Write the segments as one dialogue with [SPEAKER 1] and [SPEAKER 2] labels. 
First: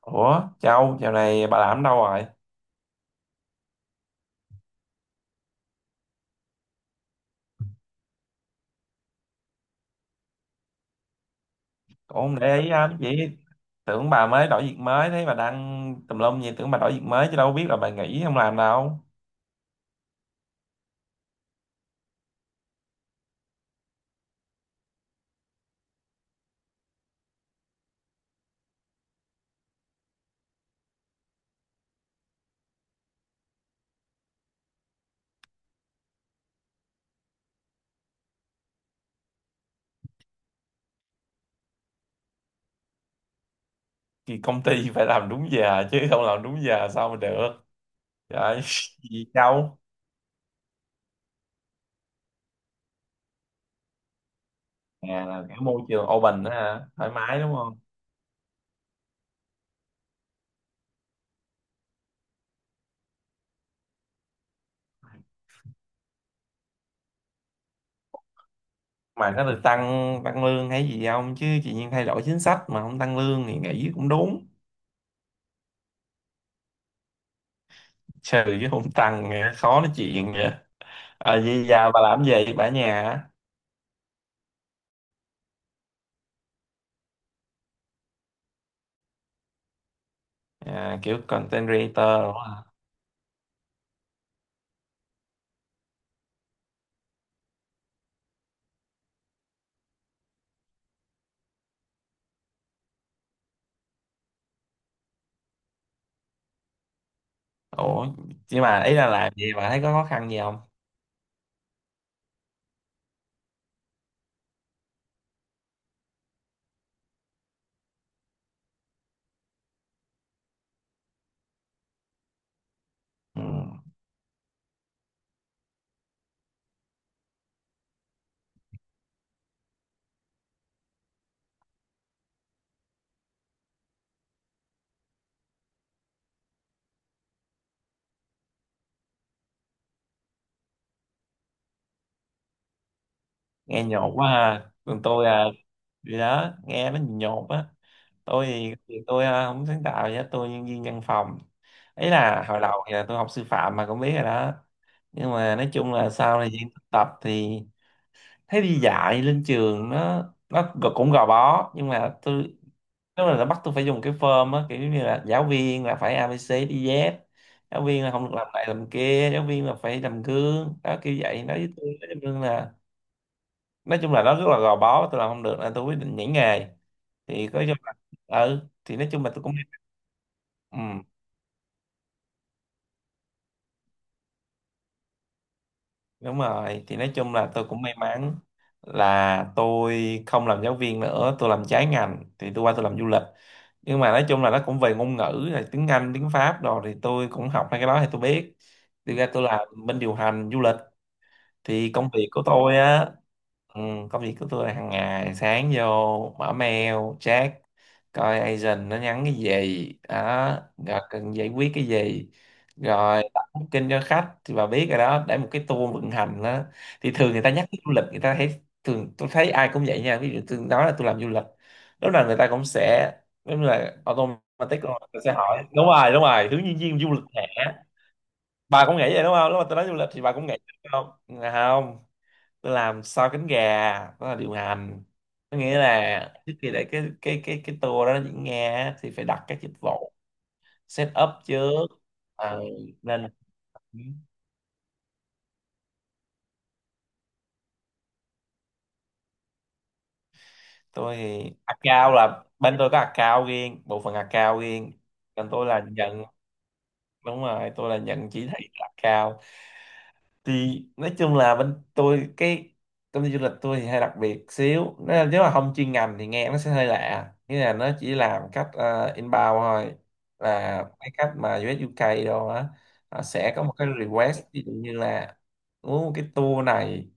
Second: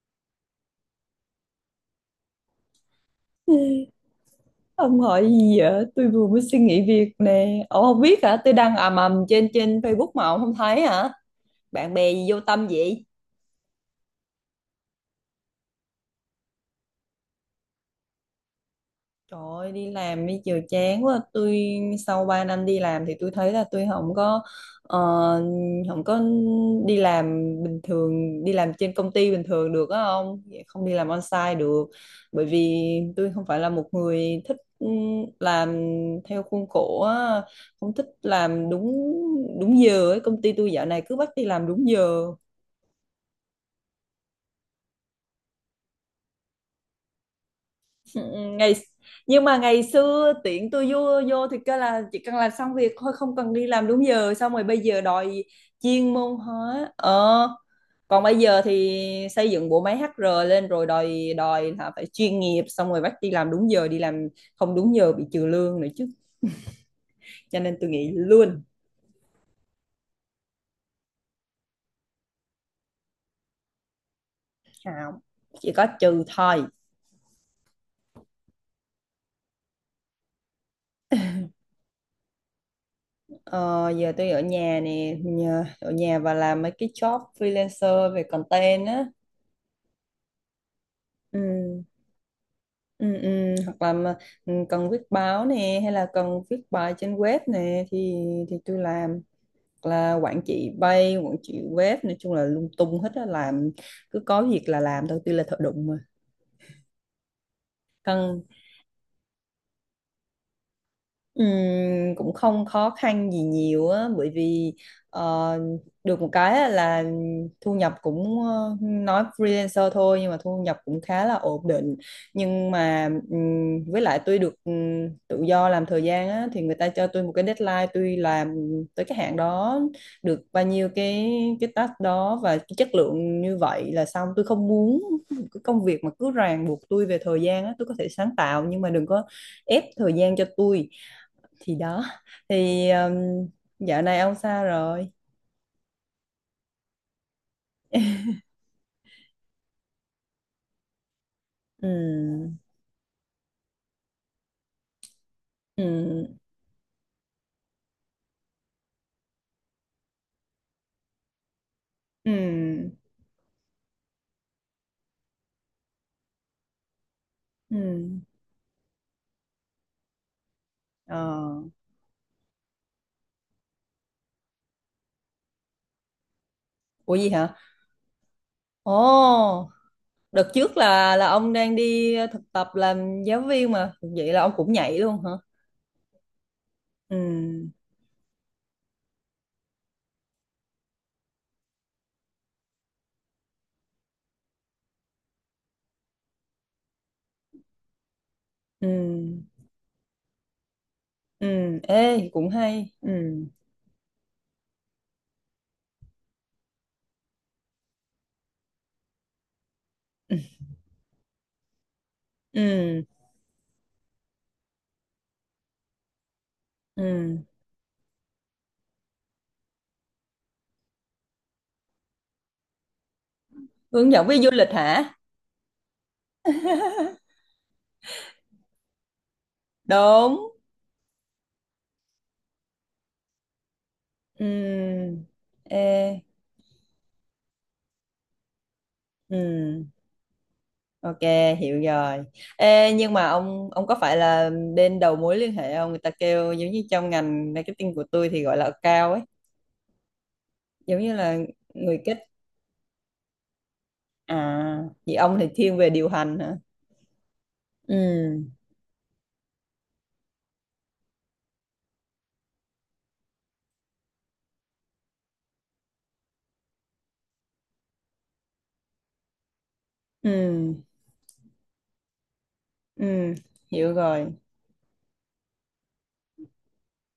[SPEAKER 1] Ủa, Châu, dạo này bà làm đâu rồi?
[SPEAKER 2] Ê, ông hỏi gì vậy? Tôi vừa mới suy nghĩ việc nè. Ông không biết hả? Tôi đang ầm ầm trên trên Facebook mà ông không thấy hả? Bạn bè
[SPEAKER 1] Cũng
[SPEAKER 2] gì
[SPEAKER 1] không
[SPEAKER 2] vô
[SPEAKER 1] để
[SPEAKER 2] tâm
[SPEAKER 1] ý lắm,
[SPEAKER 2] vậy?
[SPEAKER 1] chỉ tưởng bà mới đổi việc mới, thấy bà đăng tùm lum gì, tưởng bà đổi việc mới chứ đâu biết là bà nghỉ không làm đâu.
[SPEAKER 2] Trời ơi, đi làm đi chiều chán quá. Tôi sau 3 năm đi làm thì tôi thấy là tôi không có ờ, không có đi làm bình thường, đi làm trên công ty bình thường được á, không không đi làm on-site được. Bởi vì tôi không phải là một người thích làm theo khuôn khổ á, không thích làm đúng đúng giờ ấy. Công ty tôi dạo này cứ bắt đi làm đúng giờ.
[SPEAKER 1] Thì công ty phải làm đúng giờ chứ không làm đúng giờ sao mà được.
[SPEAKER 2] Ừ,
[SPEAKER 1] Trời,
[SPEAKER 2] ngày
[SPEAKER 1] gì
[SPEAKER 2] nhưng mà
[SPEAKER 1] Châu?
[SPEAKER 2] ngày xưa tiện tôi vô vô thì kêu là chỉ cần làm xong việc thôi, không cần đi làm đúng giờ, xong rồi bây giờ
[SPEAKER 1] À,
[SPEAKER 2] đòi
[SPEAKER 1] là cái môi trường
[SPEAKER 2] chuyên môn
[SPEAKER 1] open đó hả?
[SPEAKER 2] hóa,
[SPEAKER 1] Thoải mái đúng không?
[SPEAKER 2] còn bây giờ thì xây dựng bộ máy HR lên rồi đòi đòi là phải chuyên nghiệp, xong rồi bắt đi làm đúng giờ, đi làm không đúng giờ bị trừ lương nữa chứ. Cho nên tôi nghĩ luôn.
[SPEAKER 1] Mà có được tăng tăng lương hay gì không? Chứ chị nhiên thay đổi chính sách mà không tăng lương thì nghỉ cũng đúng.
[SPEAKER 2] Không, chỉ có trừ thôi.
[SPEAKER 1] Trừ chứ không tăng, nghe khó nói chuyện vậy. Ờ, vậy giờ bà làm gì vậy? Bà ở nhà hả?
[SPEAKER 2] Ờ, Giờ tôi ở nhà nè, ở nhà và làm mấy cái job freelancer về content á.
[SPEAKER 1] À, kiểu content
[SPEAKER 2] Ừ.
[SPEAKER 1] creator.
[SPEAKER 2] Ừ, ừ, hoặc là mà, cần viết báo nè hay là cần viết bài trên web nè thì tôi làm. Hoặc là quản trị web, nói chung là lung tung hết á, làm cứ có việc là làm thôi, tôi là thợ đụng mà.
[SPEAKER 1] Ủa,
[SPEAKER 2] Cần...
[SPEAKER 1] nhưng mà ý là làm gì mà thấy có khó khăn gì không?
[SPEAKER 2] Cũng không khó khăn gì nhiều á, bởi vì ờ, được một cái á là thu nhập cũng, nói freelancer thôi nhưng mà thu nhập cũng khá là ổn định, nhưng mà
[SPEAKER 1] Ừ.
[SPEAKER 2] với lại tôi được, tự do làm thời gian á, thì người ta cho tôi một cái deadline, tôi làm tới cái hạn đó, được bao nhiêu cái task đó và cái chất lượng như vậy là xong. Tôi không muốn cái công việc mà cứ ràng buộc tôi về thời gian á. Tôi có thể sáng tạo nhưng mà đừng có ép thời gian cho tôi. Thì đó. Thì
[SPEAKER 1] Nghe
[SPEAKER 2] dạo
[SPEAKER 1] nhột
[SPEAKER 2] này
[SPEAKER 1] quá
[SPEAKER 2] ông sao
[SPEAKER 1] ha. Còn
[SPEAKER 2] rồi?
[SPEAKER 1] tôi gì đó, nghe nó nhột á. Tôi thì tôi không sáng tạo gì hết, tôi nhân viên văn phòng. Ý là
[SPEAKER 2] Ừ.
[SPEAKER 1] hồi đầu thì là tôi học sư phạm mà cũng biết rồi đó. Nhưng mà nói chung là
[SPEAKER 2] Ừ.
[SPEAKER 1] sau thời gian thực tập thì thấy đi dạy lên trường nó cũng gò bó, nhưng mà tôi
[SPEAKER 2] Ừ.
[SPEAKER 1] nếu mà là bắt tôi phải dùng cái form á, kiểu như là giáo viên là phải ABC đi Z,
[SPEAKER 2] Ừ.
[SPEAKER 1] giáo viên là không được làm này làm kia, giáo viên là phải làm gương đó, kiểu
[SPEAKER 2] Ờ.
[SPEAKER 1] vậy nói với tôi, nói chung là nó rất là gò bó, tôi làm không được nên tôi quyết định nhảy nghề.
[SPEAKER 2] Ủa, gì hả?
[SPEAKER 1] Thì có cho, ừ thì nói chung là tôi cũng,
[SPEAKER 2] Ồ. Đợt trước
[SPEAKER 1] ừ.
[SPEAKER 2] là ông đang đi thực tập làm giáo viên mà, vậy là ông cũng nhảy luôn hả?
[SPEAKER 1] Đúng rồi, thì nói chung là tôi
[SPEAKER 2] Ừ.
[SPEAKER 1] cũng may mắn là tôi không làm giáo viên nữa, tôi làm trái ngành thì tôi qua tôi làm du lịch. Nhưng mà nói chung là nó cũng về ngôn ngữ là tiếng Anh, tiếng Pháp, rồi thì tôi cũng học hai cái đó thì tôi biết.
[SPEAKER 2] Ừ.
[SPEAKER 1] Thì ra tôi làm bên điều hành du lịch,
[SPEAKER 2] Ừ.
[SPEAKER 1] thì công
[SPEAKER 2] Ê,
[SPEAKER 1] việc của
[SPEAKER 2] cũng
[SPEAKER 1] tôi
[SPEAKER 2] hay.
[SPEAKER 1] á,
[SPEAKER 2] Ừ.
[SPEAKER 1] ừ, công việc của tôi là hàng ngày sáng vô mở mail, check coi agent nó nhắn cái gì
[SPEAKER 2] Ừ.
[SPEAKER 1] đó, rồi cần giải quyết cái gì,
[SPEAKER 2] Ừ.
[SPEAKER 1] rồi đặt kinh cho khách thì bà biết rồi đó, để một cái tour vận hành đó. Thì thường
[SPEAKER 2] Ừ.
[SPEAKER 1] người ta nhắc tới du lịch người ta thấy, thường tôi thấy ai cũng vậy nha, ví dụ tôi nói là tôi làm du lịch, lúc nào người ta cũng sẽ, đúng là
[SPEAKER 2] Hướng dẫn viên du lịch
[SPEAKER 1] automatic luôn, người
[SPEAKER 2] hả?
[SPEAKER 1] ta sẽ hỏi đúng rồi hướng nhân viên du lịch hả, bà cũng nghĩ vậy đúng không, lúc mà tôi nói du lịch thì bà
[SPEAKER 2] Đúng.
[SPEAKER 1] cũng nghĩ đúng không? Dạ không, tôi làm sau cánh gà, đó là điều hành.
[SPEAKER 2] Ừ.
[SPEAKER 1] Có nghĩa
[SPEAKER 2] Ê.
[SPEAKER 1] là trước khi để cái tour đó nó diễn ra á, thì phải đặt các dịch
[SPEAKER 2] Ừ.
[SPEAKER 1] vụ set
[SPEAKER 2] Ok,
[SPEAKER 1] up
[SPEAKER 2] hiểu
[SPEAKER 1] trước.
[SPEAKER 2] rồi.
[SPEAKER 1] Ờ,
[SPEAKER 2] Ê, nhưng
[SPEAKER 1] nên
[SPEAKER 2] mà ông có phải là bên đầu mối liên hệ không? Người ta kêu giống như trong ngành marketing của tôi thì gọi là account ấy, giống như
[SPEAKER 1] tôi
[SPEAKER 2] là
[SPEAKER 1] thì
[SPEAKER 2] người
[SPEAKER 1] account
[SPEAKER 2] kết
[SPEAKER 1] là bên tôi có account riêng, bộ phận account
[SPEAKER 2] à,
[SPEAKER 1] riêng,
[SPEAKER 2] vậy ông thì
[SPEAKER 1] còn tôi
[SPEAKER 2] thiên
[SPEAKER 1] là
[SPEAKER 2] về điều
[SPEAKER 1] nhận,
[SPEAKER 2] hành hả?
[SPEAKER 1] đúng rồi, tôi là nhận
[SPEAKER 2] Ừ,
[SPEAKER 1] chỉ thị account. Thì nói chung là bên tôi, cái công ty du lịch tôi thì hơi đặc biệt xíu. Nó- nếu mà không chuyên ngành thì nghe nó sẽ hơi lạ, nghĩa là nó chỉ làm cách inbound thôi,
[SPEAKER 2] ừ,
[SPEAKER 1] là cái cách mà US UK đâu á, họ
[SPEAKER 2] ừ,
[SPEAKER 1] sẽ có một cái
[SPEAKER 2] hiểu rồi.
[SPEAKER 1] request ví dụ như là muốn một cái tour này,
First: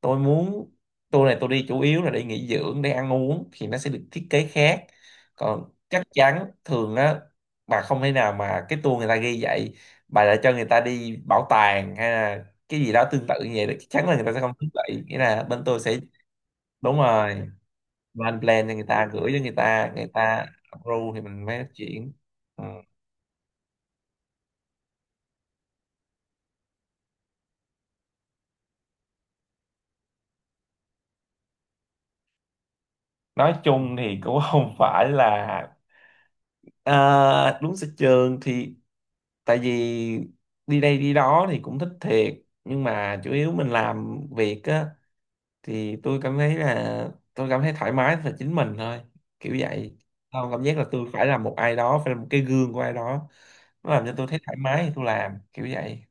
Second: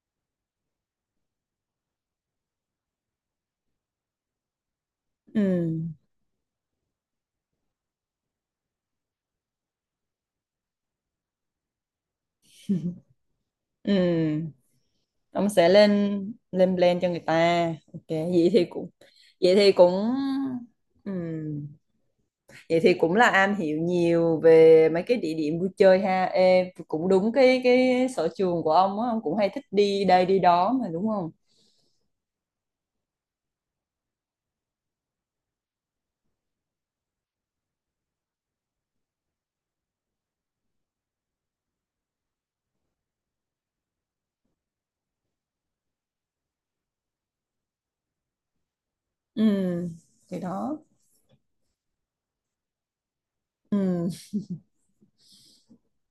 [SPEAKER 1] tôi muốn tour này tôi đi chủ yếu là để nghỉ dưỡng, để ăn uống, thì nó sẽ được thiết kế khác.
[SPEAKER 2] Ừ,
[SPEAKER 1] Còn chắc chắn thường á, bà không thể nào mà cái tour người ta ghi vậy bà lại cho người ta đi bảo tàng hay cái gì đó tương tự như vậy, chắc chắn là người ta sẽ
[SPEAKER 2] ừ.
[SPEAKER 1] không thích. Vậy nghĩa là
[SPEAKER 2] Ông
[SPEAKER 1] bên
[SPEAKER 2] sẽ
[SPEAKER 1] tôi sẽ,
[SPEAKER 2] lên lên
[SPEAKER 1] đúng
[SPEAKER 2] plan cho người
[SPEAKER 1] rồi,
[SPEAKER 2] ta. Ok,
[SPEAKER 1] lên plan cho người ta, gửi cho người
[SPEAKER 2] vậy thì cũng
[SPEAKER 1] ta, người ta
[SPEAKER 2] ừ.
[SPEAKER 1] approve thì mình mới chuyển. Ừ.
[SPEAKER 2] Vậy thì cũng là am hiểu nhiều về mấy cái địa điểm vui chơi ha. Ê, cũng đúng cái sở trường của ông á, ông cũng hay thích đi đây đi đó mà đúng không?
[SPEAKER 1] Nói chung thì cũng không phải là, à, đúng sở trường thì, tại vì đi đây đi đó thì cũng thích thiệt, nhưng mà chủ yếu mình làm việc á, thì tôi cảm thấy là tôi cảm thấy thoải mái là chính mình thôi,
[SPEAKER 2] Ừ,
[SPEAKER 1] kiểu vậy.
[SPEAKER 2] thì
[SPEAKER 1] Không cảm
[SPEAKER 2] đó.
[SPEAKER 1] giác là tôi phải là một ai đó, phải là một cái gương của ai đó. Nó làm
[SPEAKER 2] Ừ.
[SPEAKER 1] cho tôi thấy thoải mái thì tôi làm, kiểu vậy.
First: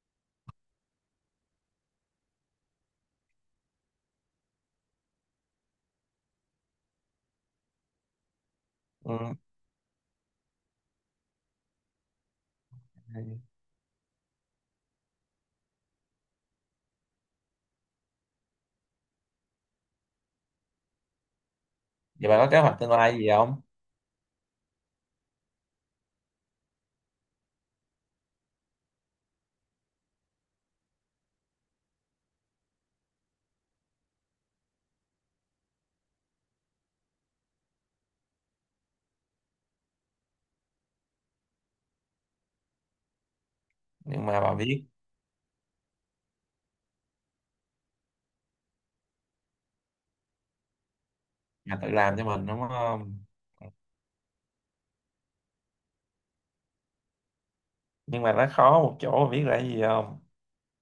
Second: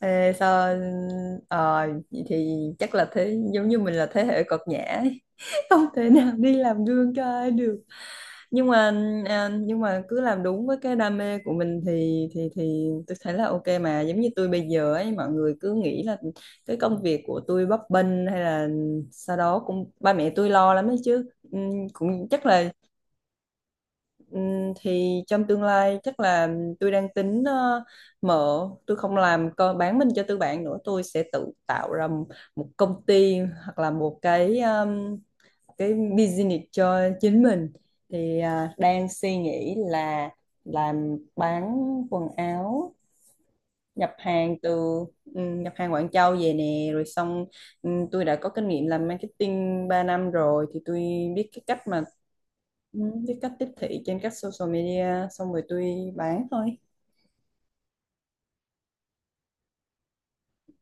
[SPEAKER 2] Ê, vậy thì chắc là thế, giống như mình là thế hệ cợt nhã, không thể nào đi làm gương cho ai được, nhưng mà
[SPEAKER 1] Ừ.
[SPEAKER 2] nhưng mà cứ làm đúng với cái đam mê của mình thì tôi thấy là ok mà. Giống như tôi bây giờ ấy, mọi người cứ nghĩ là cái công việc của tôi bấp bênh hay là sau đó cũng, ba mẹ tôi lo lắm đấy chứ. Cũng
[SPEAKER 1] Vậy bà
[SPEAKER 2] chắc
[SPEAKER 1] có kế
[SPEAKER 2] là,
[SPEAKER 1] hoạch tương lai gì không?
[SPEAKER 2] thì trong tương lai chắc là tôi đang tính, tôi không làm, bán mình cho tư bản nữa, tôi sẽ tự tạo ra một công ty, hoặc là một cái business cho chính mình. Thì đang suy nghĩ là làm bán quần áo, nhập
[SPEAKER 1] Nhưng mà bà
[SPEAKER 2] hàng từ,
[SPEAKER 1] biết
[SPEAKER 2] nhập hàng Quảng Châu về nè, rồi xong, tôi đã có kinh nghiệm làm marketing 3 năm rồi, thì tôi biết cái
[SPEAKER 1] là
[SPEAKER 2] cách
[SPEAKER 1] tự
[SPEAKER 2] mà,
[SPEAKER 1] làm cho mình đúng
[SPEAKER 2] ừ,
[SPEAKER 1] không?
[SPEAKER 2] biết cách tiếp thị trên các social media, xong rồi tôi bán thôi.
[SPEAKER 1] Nhưng mà nó khó một chỗ bà biết là cái gì không?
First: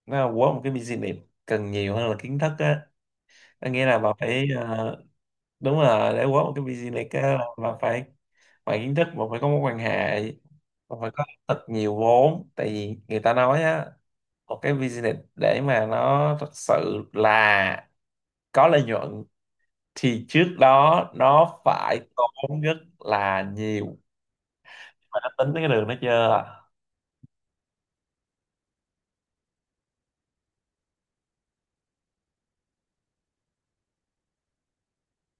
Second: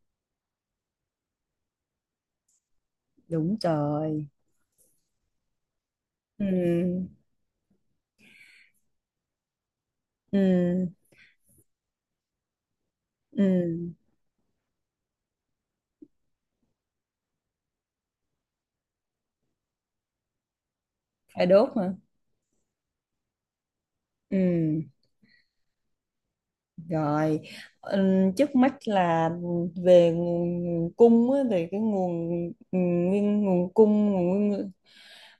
[SPEAKER 1] Nó là quất một cái business cần nhiều hơn là kiến thức á.
[SPEAKER 2] Đúng
[SPEAKER 1] Có nghĩa là bà
[SPEAKER 2] trời.
[SPEAKER 1] phải đúng là để quất
[SPEAKER 2] Ừ.
[SPEAKER 1] một cái business á là bà phải, ngoài kiến thức bà phải có mối quan hệ,
[SPEAKER 2] Ừ.
[SPEAKER 1] bà phải có thật nhiều vốn. Tại vì người ta nói á,
[SPEAKER 2] Ừ.
[SPEAKER 1] một cái business để mà nó thật sự là có lợi nhuận thì trước đó
[SPEAKER 2] Phải
[SPEAKER 1] nó
[SPEAKER 2] đốt hả?
[SPEAKER 1] phải tốn rất là nhiều.
[SPEAKER 2] Ừ.
[SPEAKER 1] Mày đã tính tới cái đường đó chưa?
[SPEAKER 2] Rồi, trước mắt là về nguồn cung á, về cái nguồn nguyên nguồn cung nguồn nguyên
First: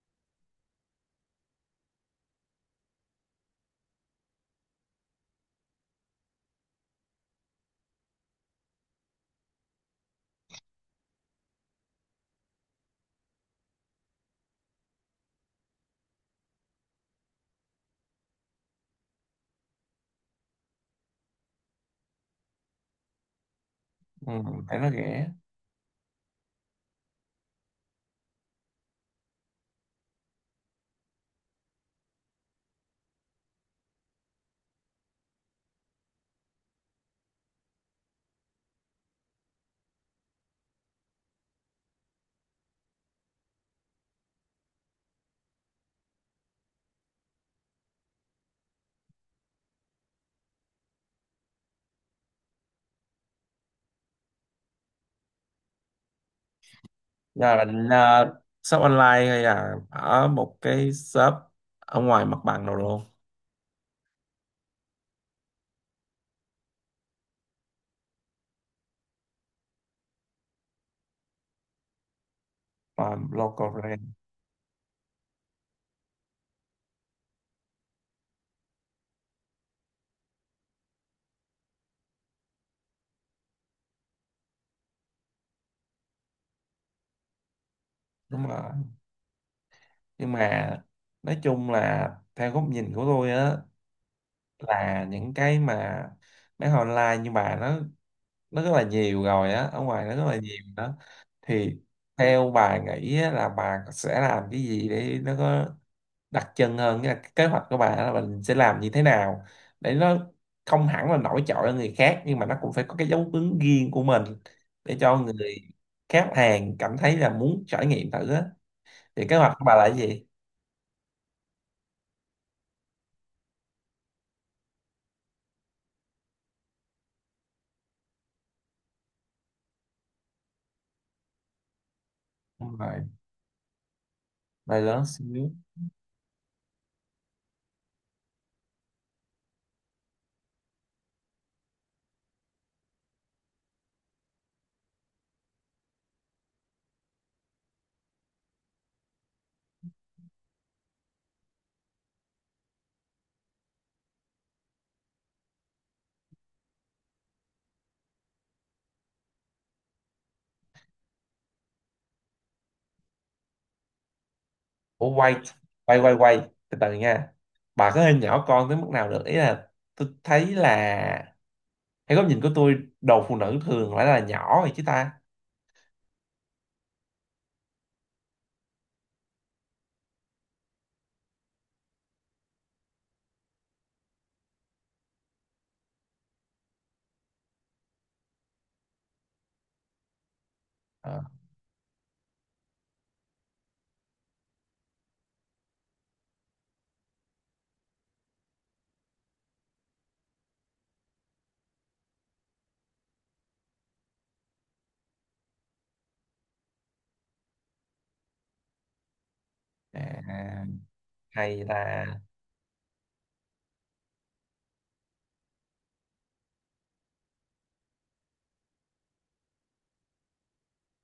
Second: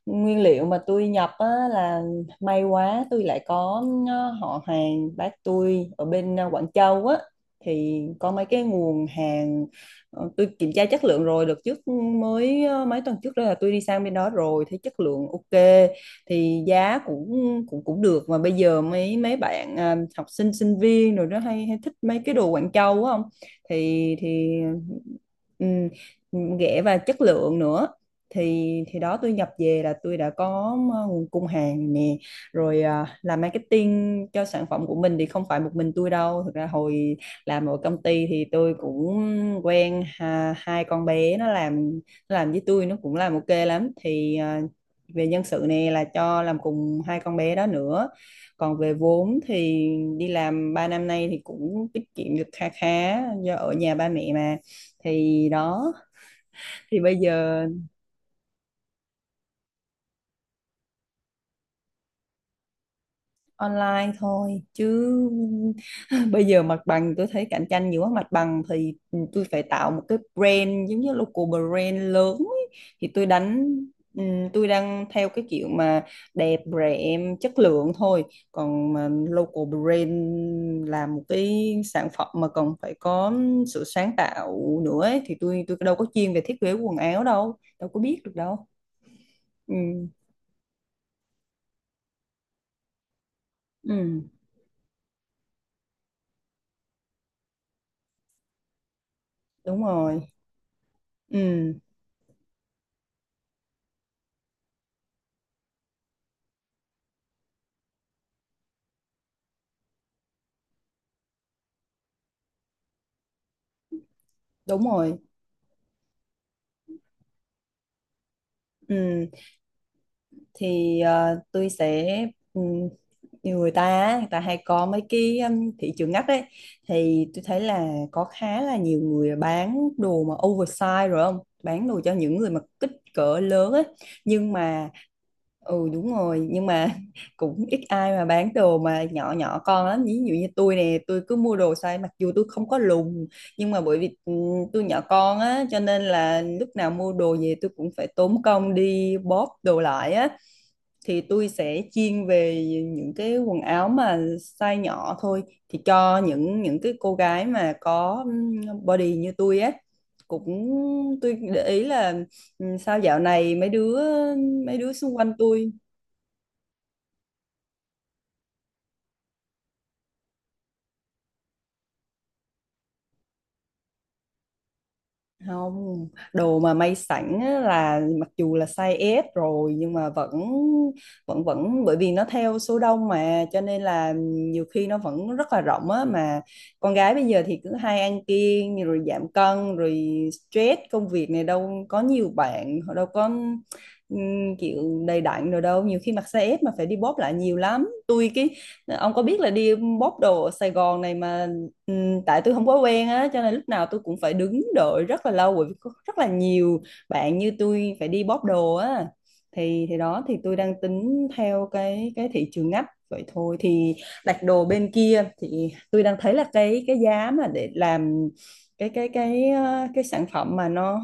[SPEAKER 2] nguyên liệu mà tôi nhập á, là may quá tôi lại có, họ hàng bác tôi ở bên, Quảng Châu á, thì có mấy cái nguồn hàng. Tôi kiểm tra chất lượng rồi, đợt trước mới, mấy tuần trước đó là tôi đi sang bên đó rồi, thấy chất lượng ok, thì giá cũng cũng cũng được mà. Bây giờ mấy mấy bạn học sinh sinh viên rồi đó, hay hay thích mấy cái đồ Quảng Châu á không, thì
[SPEAKER 1] Ừ,
[SPEAKER 2] thì
[SPEAKER 1] thấy nó rẻ.
[SPEAKER 2] ừ, rẻ và chất lượng nữa. Thì đó, tôi nhập về là tôi đã có, nguồn cung hàng nè, rồi làm marketing cho sản phẩm của mình thì không phải một mình tôi đâu. Thực ra hồi làm ở công ty thì tôi cũng quen, hai con bé nó làm với tôi, nó cũng làm ok lắm. Thì về nhân sự này là cho làm cùng hai con bé đó nữa. Còn về vốn thì đi làm 3 năm nay thì cũng tiết kiệm được kha khá, do ở nhà ba mẹ mà. Thì đó. Thì bây
[SPEAKER 1] Giờ
[SPEAKER 2] giờ
[SPEAKER 1] bạn à, shop online hay là ở một cái shop ở ngoài mặt bằng nào luôn?
[SPEAKER 2] online thôi chứ, bây giờ mặt bằng tôi thấy cạnh tranh nhiều quá. Mặt bằng thì, tôi phải tạo một cái brand giống như local brand lớn ấy.
[SPEAKER 1] Không.
[SPEAKER 2] Thì
[SPEAKER 1] Ờ, local brand.
[SPEAKER 2] tôi đang theo cái kiểu mà đẹp, rẻ, chất lượng thôi. Còn mà local brand là một cái sản phẩm mà còn phải có sự sáng tạo nữa ấy, thì tôi đâu có chuyên về thiết kế quần áo đâu, đâu có biết được
[SPEAKER 1] Đúng rồi,
[SPEAKER 2] đâu. Ừ.
[SPEAKER 1] nhưng mà nói chung là theo góc nhìn của tôi á,
[SPEAKER 2] Ừ.
[SPEAKER 1] là những cái mà bán online như bà nó rất là nhiều rồi á, ở
[SPEAKER 2] Đúng
[SPEAKER 1] ngoài nó rất
[SPEAKER 2] rồi.
[SPEAKER 1] là nhiều đó. Thì
[SPEAKER 2] Ừ.
[SPEAKER 1] theo bà nghĩ á, là bà sẽ làm cái gì để nó có đặc trưng hơn, nghĩa là cái kế hoạch của bà là mình sẽ làm như thế nào để nó không hẳn là nổi trội hơn người khác, nhưng mà nó cũng phải có cái dấu ấn riêng của mình,
[SPEAKER 2] Đúng
[SPEAKER 1] để cho
[SPEAKER 2] rồi.
[SPEAKER 1] người khách hàng cảm thấy là muốn trải nghiệm thử á, thì
[SPEAKER 2] Ừ.
[SPEAKER 1] kế hoạch của bà là cái gì?
[SPEAKER 2] Thì tôi sẽ, ừm, nhiều người ta á, người ta hay có mấy cái, thị trường ngách ấy, thì tôi thấy là có khá là nhiều người bán đồ mà oversize, rồi không bán đồ cho những người mà
[SPEAKER 1] Đúng
[SPEAKER 2] kích
[SPEAKER 1] rồi,
[SPEAKER 2] cỡ lớn ấy nhưng
[SPEAKER 1] bài
[SPEAKER 2] mà.
[SPEAKER 1] lớn xíu.
[SPEAKER 2] Ừ, đúng rồi. Nhưng mà cũng ít ai mà bán đồ mà nhỏ nhỏ con lắm. Ví dụ như tôi nè, tôi cứ mua đồ size, mặc dù tôi không có lùn nhưng mà bởi vì, tôi nhỏ con á, cho nên là lúc nào mua đồ về tôi cũng phải tốn công đi bóp đồ lại á. Thì tôi sẽ chuyên về những cái quần áo mà size nhỏ thôi, thì cho những cái cô gái mà có, body như tôi á, cũng. Tôi để ý là, sao dạo này mấy đứa
[SPEAKER 1] Ủa,
[SPEAKER 2] xung quanh
[SPEAKER 1] quay
[SPEAKER 2] tôi...
[SPEAKER 1] quay quay quay từ từ nha, bà có hình nhỏ con tới mức nào được, ý là tôi thấy là theo góc nhìn của tôi đồ phụ nữ thường phải là nhỏ rồi chứ ta.
[SPEAKER 2] Không, đồ mà may sẵn á là mặc dù là size S rồi nhưng mà vẫn vẫn vẫn bởi vì nó theo số đông mà, cho nên là nhiều khi nó vẫn rất là rộng á mà. Con gái bây giờ thì cứ hay ăn kiêng rồi giảm cân rồi stress công
[SPEAKER 1] Ờ.
[SPEAKER 2] việc này đâu, có nhiều bạn họ đâu có, kiểu đầy đặn rồi đâu, nhiều khi mặc size S mà phải đi bóp lại nhiều lắm. Tôi ông có biết là đi bóp đồ ở Sài Gòn này mà. Ừ, tại tôi không quá quen á, cho nên lúc nào tôi cũng phải đứng đợi rất là lâu, bởi vì có rất là nhiều bạn như tôi phải đi bóp đồ á. Thì đó, thì tôi
[SPEAKER 1] À,
[SPEAKER 2] đang tính
[SPEAKER 1] hay
[SPEAKER 2] theo cái
[SPEAKER 1] là,
[SPEAKER 2] cái thị trường ngách vậy thôi. Thì đặt đồ bên kia thì tôi đang thấy là cái giá mà để làm cái sản phẩm mà nó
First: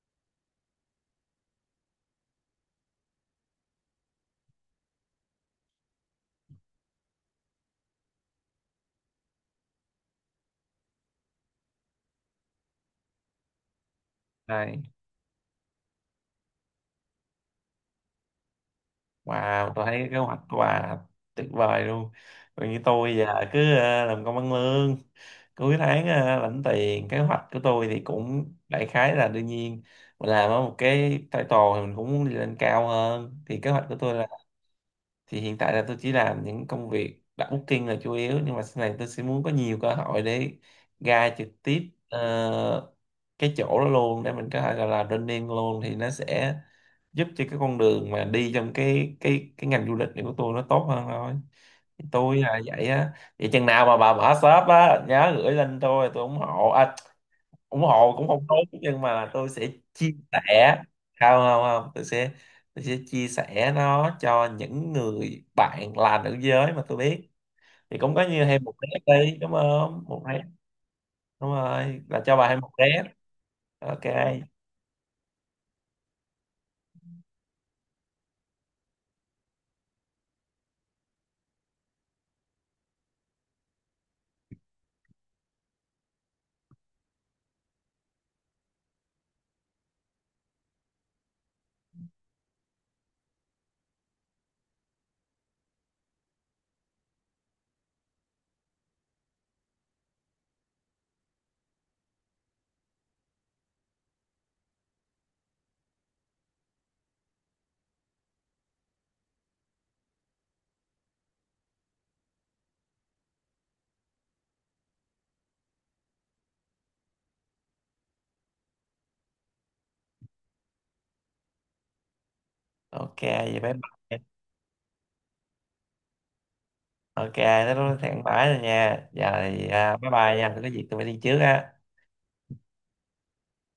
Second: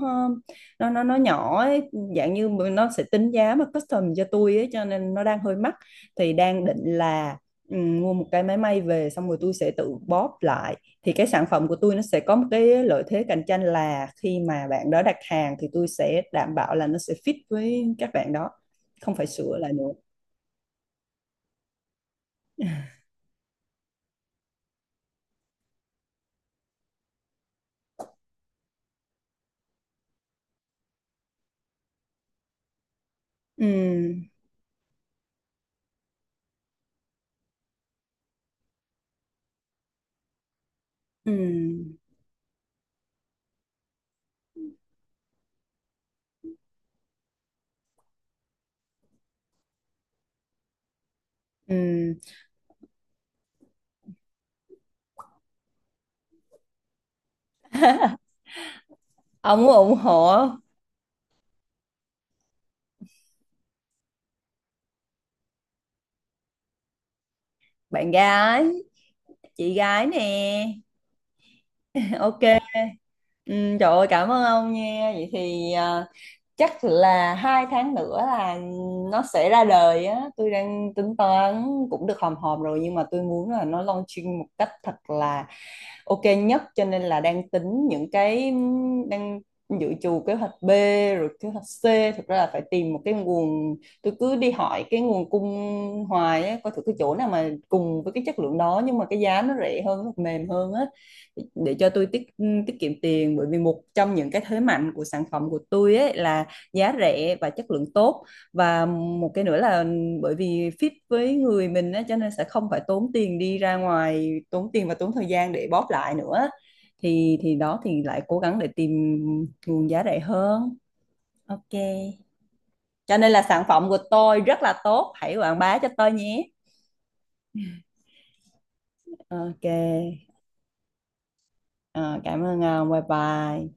[SPEAKER 2] nó nó nó nhỏ ấy, dạng như nó sẽ tính giá mà custom cho tôi ấy, cho nên nó đang hơi mắc. Thì đang định là, mua một cái máy may về, xong rồi tôi sẽ tự bóp lại. Thì cái sản phẩm của tôi nó sẽ có một cái lợi thế cạnh tranh là khi mà bạn
[SPEAKER 1] hay
[SPEAKER 2] đó đặt hàng thì tôi sẽ đảm bảo là nó sẽ fit với các bạn đó, không phải sửa lại
[SPEAKER 1] Wow, tôi
[SPEAKER 2] nữa.
[SPEAKER 1] thấy cái kế hoạch của bà tuyệt vời luôn. Còn như tôi giờ cứ làm công ăn lương, cuối tháng lãnh tiền. Kế hoạch của tôi thì cũng đại khái là đương nhiên mình làm ở một cái title thì mình cũng muốn đi lên cao hơn. Thì kế hoạch của tôi là,
[SPEAKER 2] Ừ.
[SPEAKER 1] thì hiện tại là tôi chỉ làm những công việc đặt booking là chủ yếu, nhưng mà sau này tôi sẽ muốn có nhiều cơ hội để ra trực tiếp
[SPEAKER 2] Ừ.
[SPEAKER 1] ờ, cái chỗ đó luôn, để mình có thể gọi là running luôn, thì nó sẽ giúp cho cái con đường mà đi trong cái ngành du lịch này của tôi nó tốt hơn thôi. Thì
[SPEAKER 2] Ừ.
[SPEAKER 1] tôi là vậy á. Vậy chừng nào mà bà mở shop á nhớ gửi lên tôi ủng hộ, à, ủng hộ cũng không tốt, nhưng mà tôi
[SPEAKER 2] Ông
[SPEAKER 1] sẽ
[SPEAKER 2] ủng
[SPEAKER 1] chia
[SPEAKER 2] hộ.
[SPEAKER 1] sẻ, không không không, tôi sẽ, tôi sẽ chia sẻ nó cho những người bạn là nữ giới mà tôi biết, thì
[SPEAKER 2] Bạn
[SPEAKER 1] cũng có như thêm
[SPEAKER 2] gái,
[SPEAKER 1] một rep đi đúng
[SPEAKER 2] chị
[SPEAKER 1] không,
[SPEAKER 2] gái
[SPEAKER 1] một
[SPEAKER 2] nè.
[SPEAKER 1] rep. Đúng rồi, là cho
[SPEAKER 2] Ok.
[SPEAKER 1] bà thêm một rep.
[SPEAKER 2] Ừ, trời
[SPEAKER 1] Ok.
[SPEAKER 2] ơi, cảm ơn ông nha. Vậy thì chắc là 2 tháng nữa là nó sẽ ra đời á. Tôi đang tính toán cũng được hòm hòm rồi, nhưng mà tôi muốn là nó launching một cách thật là ok nhất, cho nên là đang tính những cái, đang dự trù kế hoạch B rồi kế hoạch C. Thực ra là phải tìm một cái nguồn, tôi cứ đi hỏi cái nguồn cung hoài á, coi thử cái chỗ nào mà cùng với cái chất lượng đó nhưng mà cái giá nó rẻ hơn, mềm hơn á, để cho tôi tiết tiết kiệm tiền. Bởi vì một trong những cái thế mạnh của sản phẩm của tôi ấy là giá rẻ và chất lượng tốt, và một cái nữa là bởi vì fit với người mình á, cho nên sẽ không phải tốn tiền đi ra ngoài, tốn tiền và tốn thời gian để bóp lại nữa. Thì đó, thì lại cố gắng để tìm nguồn giá rẻ hơn. Ok, cho
[SPEAKER 1] Ok,
[SPEAKER 2] nên là
[SPEAKER 1] vậy
[SPEAKER 2] sản
[SPEAKER 1] bye
[SPEAKER 2] phẩm của
[SPEAKER 1] bye.
[SPEAKER 2] tôi rất là tốt, hãy quảng bá cho tôi nhé.
[SPEAKER 1] Ok, nó thẳng bãi rồi nha, giờ thì à, bye
[SPEAKER 2] Ok.
[SPEAKER 1] bye nha, tôi có gì tôi phải đi trước á.
[SPEAKER 2] Ờ, cảm ơn ông, bye bye.